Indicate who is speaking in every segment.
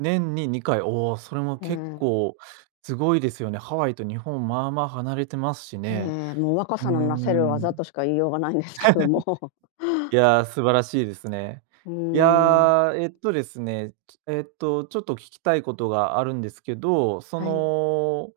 Speaker 1: 年に2回、おお、それも
Speaker 2: う
Speaker 1: 結
Speaker 2: ん。
Speaker 1: 構すごいですよね。ハワイと日本まあまあ離れてますし
Speaker 2: え
Speaker 1: ね。
Speaker 2: え、もう若
Speaker 1: うー
Speaker 2: さのなせる技
Speaker 1: ん。
Speaker 2: としか言いようがないんですけども。
Speaker 1: いや、素晴らしいですね。
Speaker 2: う
Speaker 1: い
Speaker 2: ーん。
Speaker 1: や、えっとですね、えっと、ちょっと聞きたいことがあるんですけど、そ
Speaker 2: はい。
Speaker 1: の、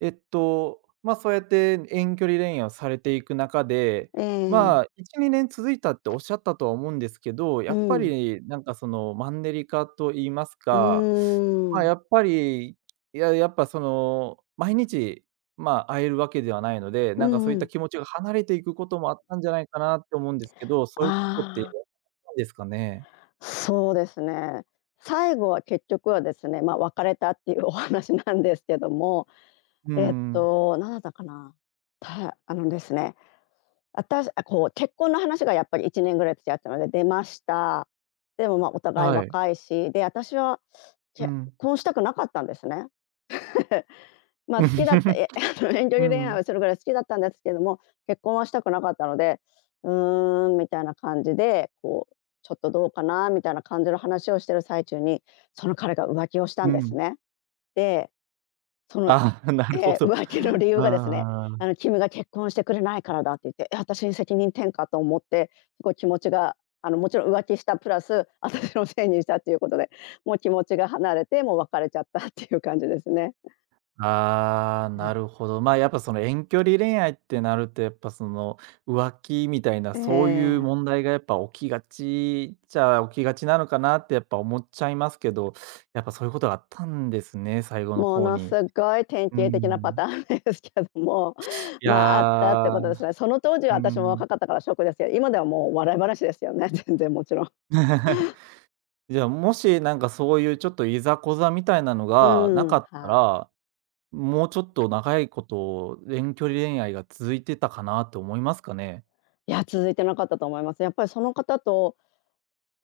Speaker 1: えっと、まあ、そうやって遠距離恋愛をされていく中で、
Speaker 2: え
Speaker 1: ま
Speaker 2: え。
Speaker 1: あ、1、2年続いたっておっしゃったとは思うんですけど、や
Speaker 2: う
Speaker 1: っぱ
Speaker 2: ん。
Speaker 1: りなんかその、マンネリ化と言います
Speaker 2: う
Speaker 1: か、
Speaker 2: ー
Speaker 1: ま、
Speaker 2: ん。
Speaker 1: やっぱり、いや、やっぱ、その、毎日まあ、会えるわけではないので、
Speaker 2: う
Speaker 1: なんかそ
Speaker 2: ん
Speaker 1: うい
Speaker 2: う
Speaker 1: った
Speaker 2: ん。
Speaker 1: 気持ちが離れていくこともあったんじゃないかなって思うんですけど、そういうことって、
Speaker 2: ああ。
Speaker 1: ないですかね？
Speaker 2: そうですね、最後は結局はですね、ま、別れたっていうお話なんですけども、
Speaker 1: う
Speaker 2: えっ
Speaker 1: んうん。
Speaker 2: となんだったかな、たあのですね。あたしあ、こう結婚の話がやっぱり1年ぐらい付き合ったので出ました。でも、ま、お互い
Speaker 1: はい。
Speaker 2: 若いし、で、私は
Speaker 1: う
Speaker 2: 結
Speaker 1: ん。
Speaker 2: 婚したくなかったんですね。ま、好きだっ いや、あの、遠距
Speaker 1: う
Speaker 2: 離恋愛
Speaker 1: ん。
Speaker 2: をするぐらい好きだったんですけども、結婚はしたくなかったので、うーん、みたいな感じで、こう、ちょっとどうかなみたいな感じの話をしてる最中に、その彼が浮気をした
Speaker 1: う
Speaker 2: んです
Speaker 1: ん。
Speaker 2: ね。で、その
Speaker 1: ああ、な
Speaker 2: え
Speaker 1: るほ
Speaker 2: え、
Speaker 1: ど。
Speaker 2: 浮気の理由がですね
Speaker 1: あ
Speaker 2: あ
Speaker 1: あ。
Speaker 2: の、君が結婚してくれないからだって言って、え、あたしに責任転嫁と思って、すごい気持ちがあの、もちろん浮気したプラス私のせいにしたっていうことで、もう気持ちが離れて、もう別れちゃったっていう感じですね。
Speaker 1: ああ、
Speaker 2: え
Speaker 1: な
Speaker 2: え。
Speaker 1: るほど、まあ、やっぱその遠距離恋愛ってなるとやっぱその、浮気みたいな
Speaker 2: え
Speaker 1: そういう
Speaker 2: え。
Speaker 1: 問題が、やっぱ起きがちっちゃ起きがちなのかなってやっぱ思っちゃいますけど、やっぱそういうことがあったんですね、最後の
Speaker 2: も
Speaker 1: 方
Speaker 2: のす
Speaker 1: に。
Speaker 2: ごい典
Speaker 1: う
Speaker 2: 型的なパタ
Speaker 1: ん。
Speaker 2: ーンですけども、
Speaker 1: い
Speaker 2: ま、あったって
Speaker 1: や、
Speaker 2: ことですね。その当時は
Speaker 1: う
Speaker 2: 私も
Speaker 1: ん。
Speaker 2: 若かったからショックですけど、今ではもう笑い話ですよね、全然もちろん。
Speaker 1: じゃ、もし、なんかそういうちょっといざこざみたいなの
Speaker 2: う
Speaker 1: がな
Speaker 2: ー
Speaker 1: か
Speaker 2: ん、
Speaker 1: った
Speaker 2: はい。
Speaker 1: ら、もうちょっと長いこと、遠距離恋愛が続いてたかなと思いますかね？
Speaker 2: いや、続いてなかったと思います。やっぱりその方と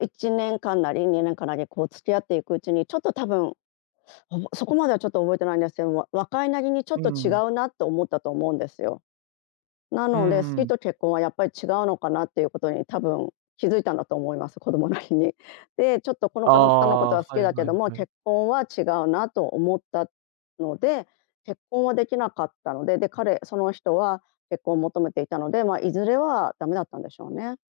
Speaker 2: 1年間なり、2年間なりこう付き合っていくうちに、ちょっとたぶん、おもそこまではちょっと覚えてないんですけど、わ若いなりにちょっ
Speaker 1: う
Speaker 2: と違
Speaker 1: ん。
Speaker 2: うなと思ったと思うんですよ。な
Speaker 1: う
Speaker 2: ので、好き
Speaker 1: ん。
Speaker 2: と結婚はやっぱり違うのかなっていうことに多分気づいたんだと思います、子供なりに。で、ちょっとこの
Speaker 1: あ
Speaker 2: 方のこ
Speaker 1: あ、
Speaker 2: とは
Speaker 1: は
Speaker 2: 好き
Speaker 1: い
Speaker 2: だけ
Speaker 1: はい、
Speaker 2: ども、
Speaker 1: はい。
Speaker 2: 結婚は違うなと思ったので、結婚はできなかったので、で彼その人は結婚を求めていたので、まあ、いずれはだめだったんでしょうね。